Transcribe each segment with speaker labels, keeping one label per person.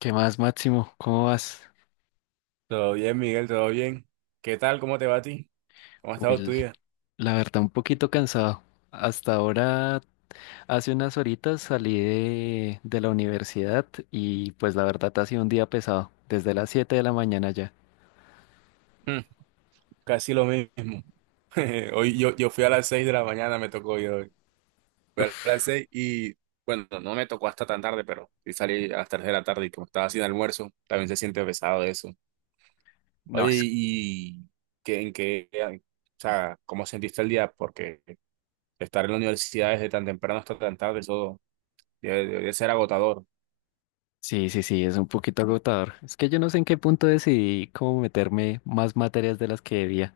Speaker 1: ¿Qué más, Máximo? ¿Cómo vas?
Speaker 2: Todo bien, Miguel, todo bien. ¿Qué tal? ¿Cómo te va a ti? ¿Cómo ha
Speaker 1: Uy,
Speaker 2: estado tu día?
Speaker 1: la verdad, un poquito cansado. Hasta ahora, hace unas horitas salí de la universidad y pues la verdad ha sido un día pesado, desde las 7 de la mañana ya.
Speaker 2: Mm, Casi lo mismo. Hoy yo fui a las 6 de la mañana, me tocó yo hoy. Fui a las
Speaker 1: Uf,
Speaker 2: 6 y, bueno, no me tocó hasta tan tarde, pero sí salí a las 3 de la tarde y como estaba sin almuerzo, también se siente pesado eso.
Speaker 1: no,
Speaker 2: Oye, ¿y en qué, o sea, cómo sentiste el día? Porque estar en la universidad desde tan temprano hasta tan tarde, eso debe ser agotador.
Speaker 1: sí, sí, sí, es un poquito agotador. Es que yo no sé en qué punto decidí cómo meterme más materias de las que debía.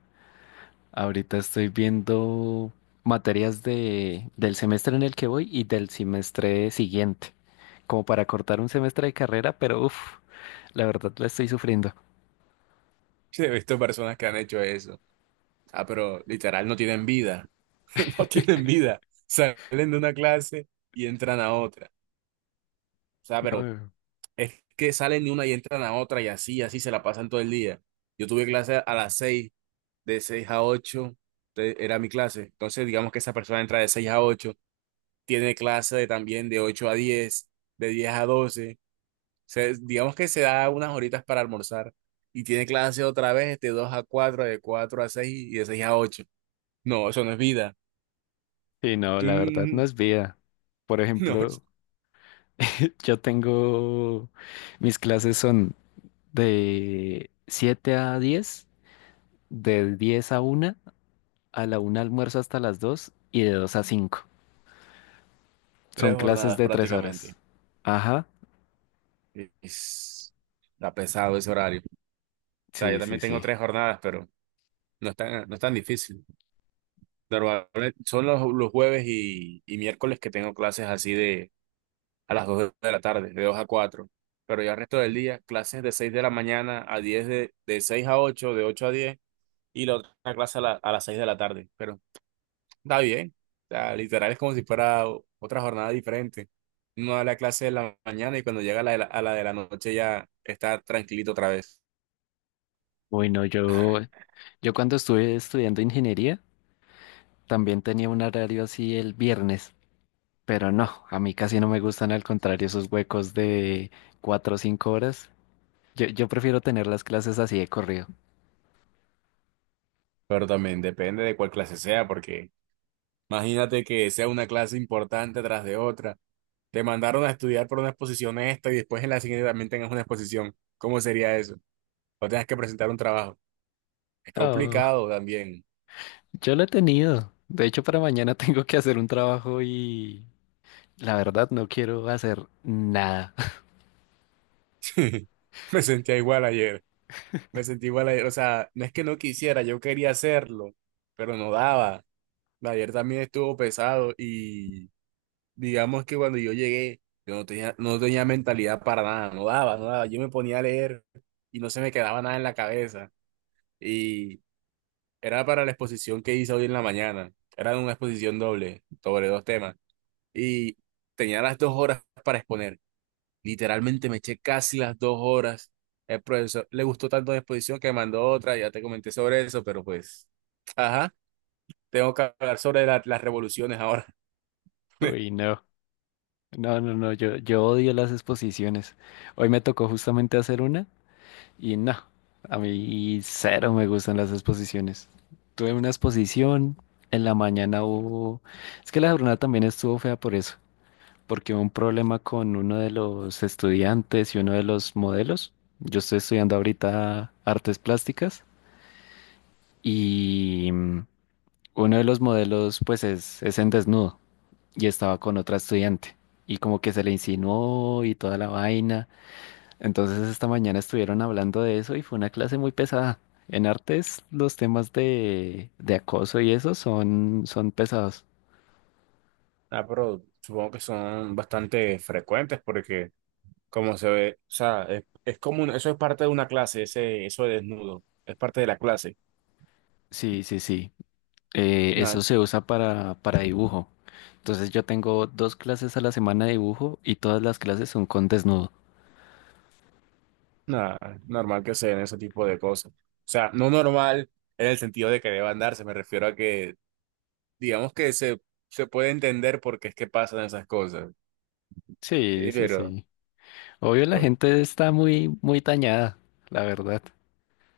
Speaker 1: Ahorita estoy viendo materias del semestre en el que voy y del semestre siguiente, como para cortar un semestre de carrera, pero uff, la verdad la estoy sufriendo.
Speaker 2: He visto personas que han hecho eso. Ah, pero literal no tienen vida. No tienen vida. Salen de una clase y entran a otra. O sea, pero
Speaker 1: No,
Speaker 2: es que salen de una y entran a otra y así, así se la pasan todo el día. Yo tuve clase a las 6, de 6 a 8 era mi clase. Entonces, digamos que esa persona entra de 6 a 8, tiene clase también de 8 a 10, de 10 a 12. Digamos que se da unas horitas para almorzar y tiene clase otra vez de 2 a 4, de 4 a 6 y de 6 a 8. No, eso no es vida.
Speaker 1: sí, no, la verdad no
Speaker 2: Mm,
Speaker 1: es vida. Por
Speaker 2: No,
Speaker 1: ejemplo, yo tengo, mis clases son de 7 a 10, de 10 a 1, a la 1 almuerzo hasta las 2 y de 2 a 5.
Speaker 2: tres
Speaker 1: Son clases
Speaker 2: jornadas
Speaker 1: de 3
Speaker 2: prácticamente.
Speaker 1: horas. Ajá,
Speaker 2: Es- Está pesado ese horario. O sea, yo
Speaker 1: sí, sí,
Speaker 2: también tengo
Speaker 1: sí.
Speaker 2: tres jornadas, pero no es tan difícil. Normalmente son los jueves y miércoles que tengo clases así de a las 2 de la tarde, de 2 a 4. Pero ya el resto del día, clases de 6 de la mañana a 10 de 6 a 8 de 8 a 10 y la otra clase a las 6 de la tarde. Pero está bien. O sea, literal es como si fuera otra jornada diferente. Uno da la clase de la mañana y cuando llega a la de la noche ya está tranquilito otra vez.
Speaker 1: Bueno, yo cuando estuve estudiando ingeniería también tenía un horario así el viernes, pero no, a mí casi no me gustan, al contrario, esos huecos de 4 o 5 horas. Yo prefiero tener las clases así de corrido.
Speaker 2: Pero también depende de cuál clase sea, porque imagínate que sea una clase importante tras de otra. Te mandaron a estudiar por una exposición esta y después en la siguiente también tengas una exposición. ¿Cómo sería eso? O tengas que presentar un trabajo. Es
Speaker 1: Oh,
Speaker 2: complicado también.
Speaker 1: yo lo he tenido. De hecho, para mañana tengo que hacer un trabajo y la verdad no quiero hacer nada.
Speaker 2: Me sentía igual ayer. Me sentí igual ayer. O sea, no es que no quisiera, yo quería hacerlo, pero no daba. Ayer también estuvo pesado y digamos que cuando yo llegué, yo no tenía mentalidad para nada, no daba, no daba. Yo me ponía a leer y no se me quedaba nada en la cabeza. Y era para la exposición que hice hoy en la mañana. Era una exposición doble sobre 2 temas. Y tenía las 2 horas para exponer. Literalmente me eché casi las 2 horas. El profesor le gustó tanto la exposición que mandó otra, ya te comenté sobre eso, pero pues, ajá, tengo que hablar sobre las revoluciones ahora.
Speaker 1: Uy, no. No, no, no, yo odio las exposiciones. Hoy me tocó justamente hacer una. Y no, a mí cero me gustan las exposiciones. Tuve una exposición, en la mañana hubo. Es que la jornada también estuvo fea por eso, porque hubo un problema con uno de los estudiantes y uno de los modelos. Yo estoy estudiando ahorita artes plásticas y uno de los modelos pues es en desnudo y estaba con otra estudiante y como que se le insinuó y toda la vaina. Entonces esta mañana estuvieron hablando de eso y fue una clase muy pesada. En artes los temas de acoso y eso son pesados.
Speaker 2: Ah, pero supongo que son bastante frecuentes porque como se ve, o sea, es como eso es parte de una clase, ese, eso de desnudo, es parte de la clase.
Speaker 1: Sí, sí, sí. Eso
Speaker 2: Nada,
Speaker 1: se usa para dibujo. Entonces yo tengo dos clases a la semana de dibujo y todas las clases son con desnudo.
Speaker 2: nada, normal que se den ese tipo de cosas. O sea, no normal en el sentido de que deban darse, me refiero a que, digamos se puede entender por qué es que pasan esas cosas.
Speaker 1: Sí, sí,
Speaker 2: Pero,
Speaker 1: sí. Obvio la
Speaker 2: bueno,
Speaker 1: gente está muy, muy dañada, la verdad.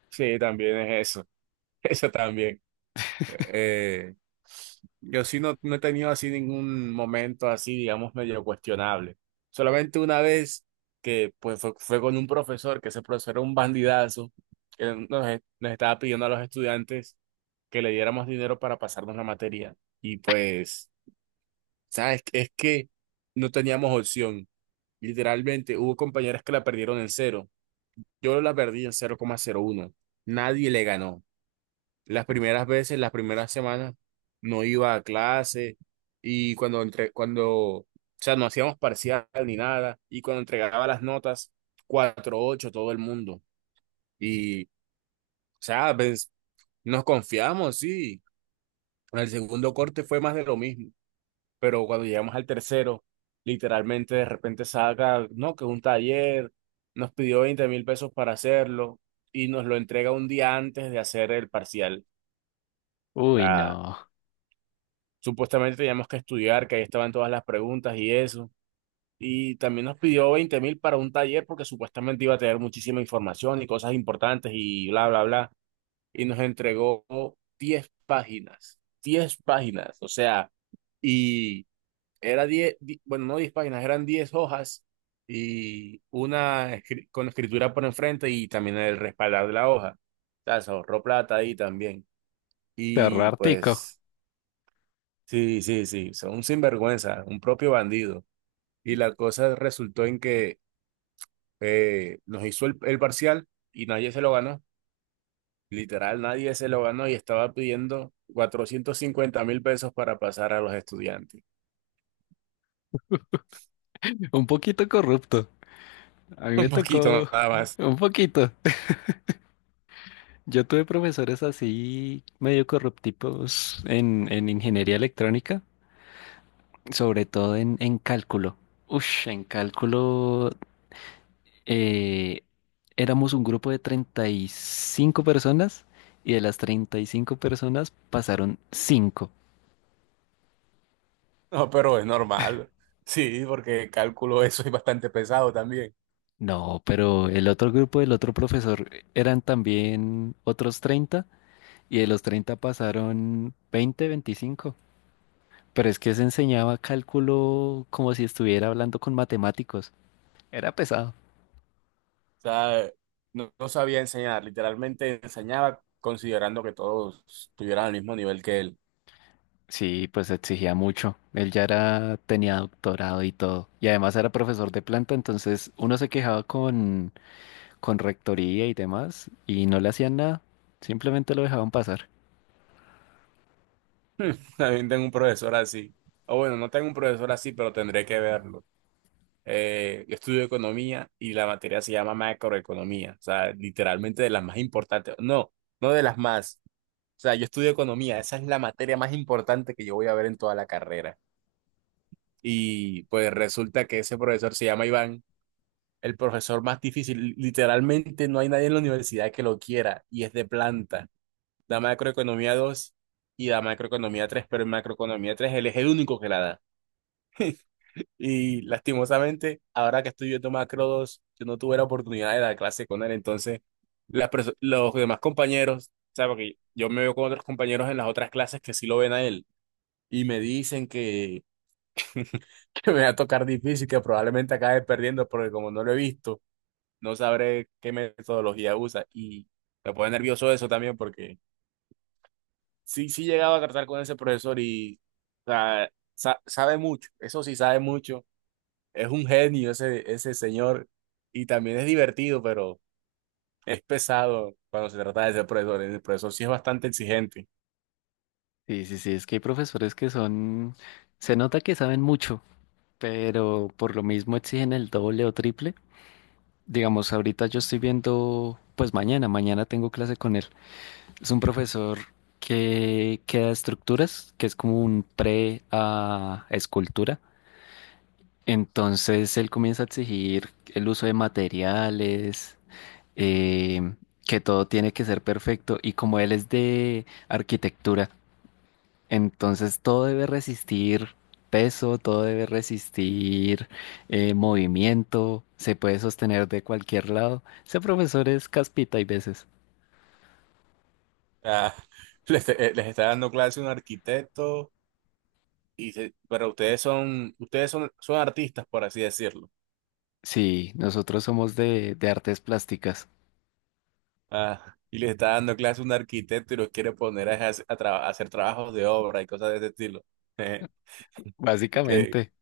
Speaker 2: sí, también es eso, eso también. Eh, yo sí no he tenido así ningún momento así, digamos, medio cuestionable. Solamente una vez que pues fue con un profesor, que ese profesor era un bandidazo, que nos estaba pidiendo a los estudiantes que le diéramos dinero para pasarnos la materia. Y pues, ¿sabes? Es que no teníamos opción. Literalmente, hubo compañeras que la perdieron en cero. Yo la perdí en cero 0,01. Nadie le ganó. Las primeras veces, las primeras semanas, no iba a clase y cuando cuando, o sea, no hacíamos parcial ni nada y cuando entregaba las notas, cuatro ocho todo el mundo. Y, o sea, pues, nos confiamos, sí. El segundo corte fue más de lo mismo, pero cuando llegamos al tercero, literalmente de repente saca, no, que un taller, nos pidió 20.000 pesos para hacerlo y nos lo entrega un día antes de hacer el parcial.
Speaker 1: Uy, no.
Speaker 2: Supuestamente teníamos que estudiar, que ahí estaban todas las preguntas y eso. Y también nos pidió 20.000 para un taller porque supuestamente iba a tener muchísima información y cosas importantes y bla, bla, bla. Y nos entregó 10 páginas, 10 páginas, o sea, y era 10, bueno, no 10 páginas, eran 10 hojas y con escritura por enfrente y también el respaldar de la hoja. O sea, se ahorró plata ahí también. Y
Speaker 1: Terror tico.
Speaker 2: pues... Sí, sí, sí, son un sinvergüenza, un propio bandido. Y la cosa resultó en que nos hizo el parcial y nadie se lo ganó. Literal, nadie se lo ganó y estaba pidiendo 450.000 pesos para pasar a los estudiantes.
Speaker 1: Un poquito corrupto. A mí me
Speaker 2: Un poquito
Speaker 1: tocó
Speaker 2: nada más.
Speaker 1: un poquito. Yo tuve profesores así medio corruptivos en ingeniería electrónica, sobre todo en cálculo. Ush, en cálculo eh, éramos un grupo de 35 personas y de las 35 personas pasaron 5.
Speaker 2: No, pero es normal. Sí, porque cálculo eso es bastante pesado también.
Speaker 1: No, pero el otro grupo del otro profesor eran también otros 30 y de los 30 pasaron 20, 25. Pero es que se enseñaba cálculo como si estuviera hablando con matemáticos. Era pesado.
Speaker 2: O sea, no sabía enseñar, literalmente enseñaba considerando que todos tuvieran el mismo nivel que él.
Speaker 1: Sí, pues exigía mucho. Él tenía doctorado y todo. Y además era profesor de planta, entonces uno se quejaba con rectoría y demás, y no le hacían nada. Simplemente lo dejaban pasar.
Speaker 2: También tengo un profesor así. O bueno, no tengo un profesor así, pero tendré que verlo. Yo estudio economía y la materia se llama macroeconomía. O sea, literalmente de las más importantes. No, no de las más. O sea, yo estudio economía. Esa es la materia más importante que yo voy a ver en toda la carrera. Y pues resulta que ese profesor se llama Iván, el profesor más difícil. Literalmente no hay nadie en la universidad que lo quiera y es de planta. Da macroeconomía 2 y da macroeconomía 3, pero en macroeconomía 3 él es el único que la da. Y lastimosamente, ahora que estoy viendo Macro 2, yo no tuve la oportunidad de dar clase con él. Entonces, los demás compañeros, o sea, porque yo me veo con otros compañeros en las otras clases que sí lo ven a él y me dicen que, que me va a tocar difícil, que probablemente acabe perdiendo, porque como no lo he visto, no sabré qué metodología usa. Y me pone nervioso eso también, porque sí, sí llegaba a tratar con ese profesor y o sea, sabe mucho, eso sí sabe mucho. Es un genio ese señor y también es divertido, pero es pesado cuando se trata de ser profesor. El profesor sí es bastante exigente.
Speaker 1: Sí, sí, sí, es que hay profesores se nota que saben mucho, pero por lo mismo exigen el doble o triple. Digamos, ahorita yo estoy viendo, pues mañana tengo clase con él. Es un profesor que da estructuras, que es como un pre a escultura. Entonces él comienza a exigir el uso de materiales, eh, que todo tiene que ser perfecto. Y como él es de arquitectura, entonces todo debe resistir peso, todo debe resistir movimiento, se puede sostener de cualquier lado. Ese profesor es caspita hay veces.
Speaker 2: Ah, les está dando clase un arquitecto, pero ustedes son, son artistas, por así decirlo.
Speaker 1: Sí, nosotros somos de artes plásticas.
Speaker 2: Ah, y les está dando clase un arquitecto y los quiere poner a hacer trabajos de obra y cosas de ese estilo. Eh, que,
Speaker 1: Básicamente,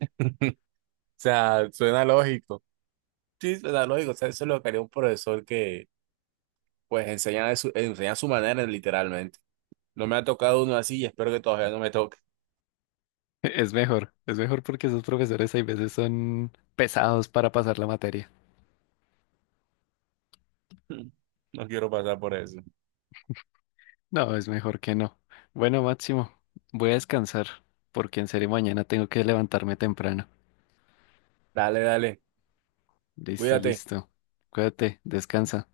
Speaker 2: o sea, suena lógico. Sí, suena lógico. O sea, eso es lo que haría un profesor que pues enseñan de enseñan a su manera, literalmente. No me ha tocado uno así y espero que todavía no me toque.
Speaker 1: es mejor porque esos profesores hay veces son pesados para pasar la materia.
Speaker 2: No quiero pasar por eso.
Speaker 1: No, es mejor que no. Bueno, Máximo, voy a descansar porque en serio mañana tengo que levantarme temprano.
Speaker 2: Dale, dale.
Speaker 1: Listo,
Speaker 2: Cuídate.
Speaker 1: listo. Cuídate, descansa.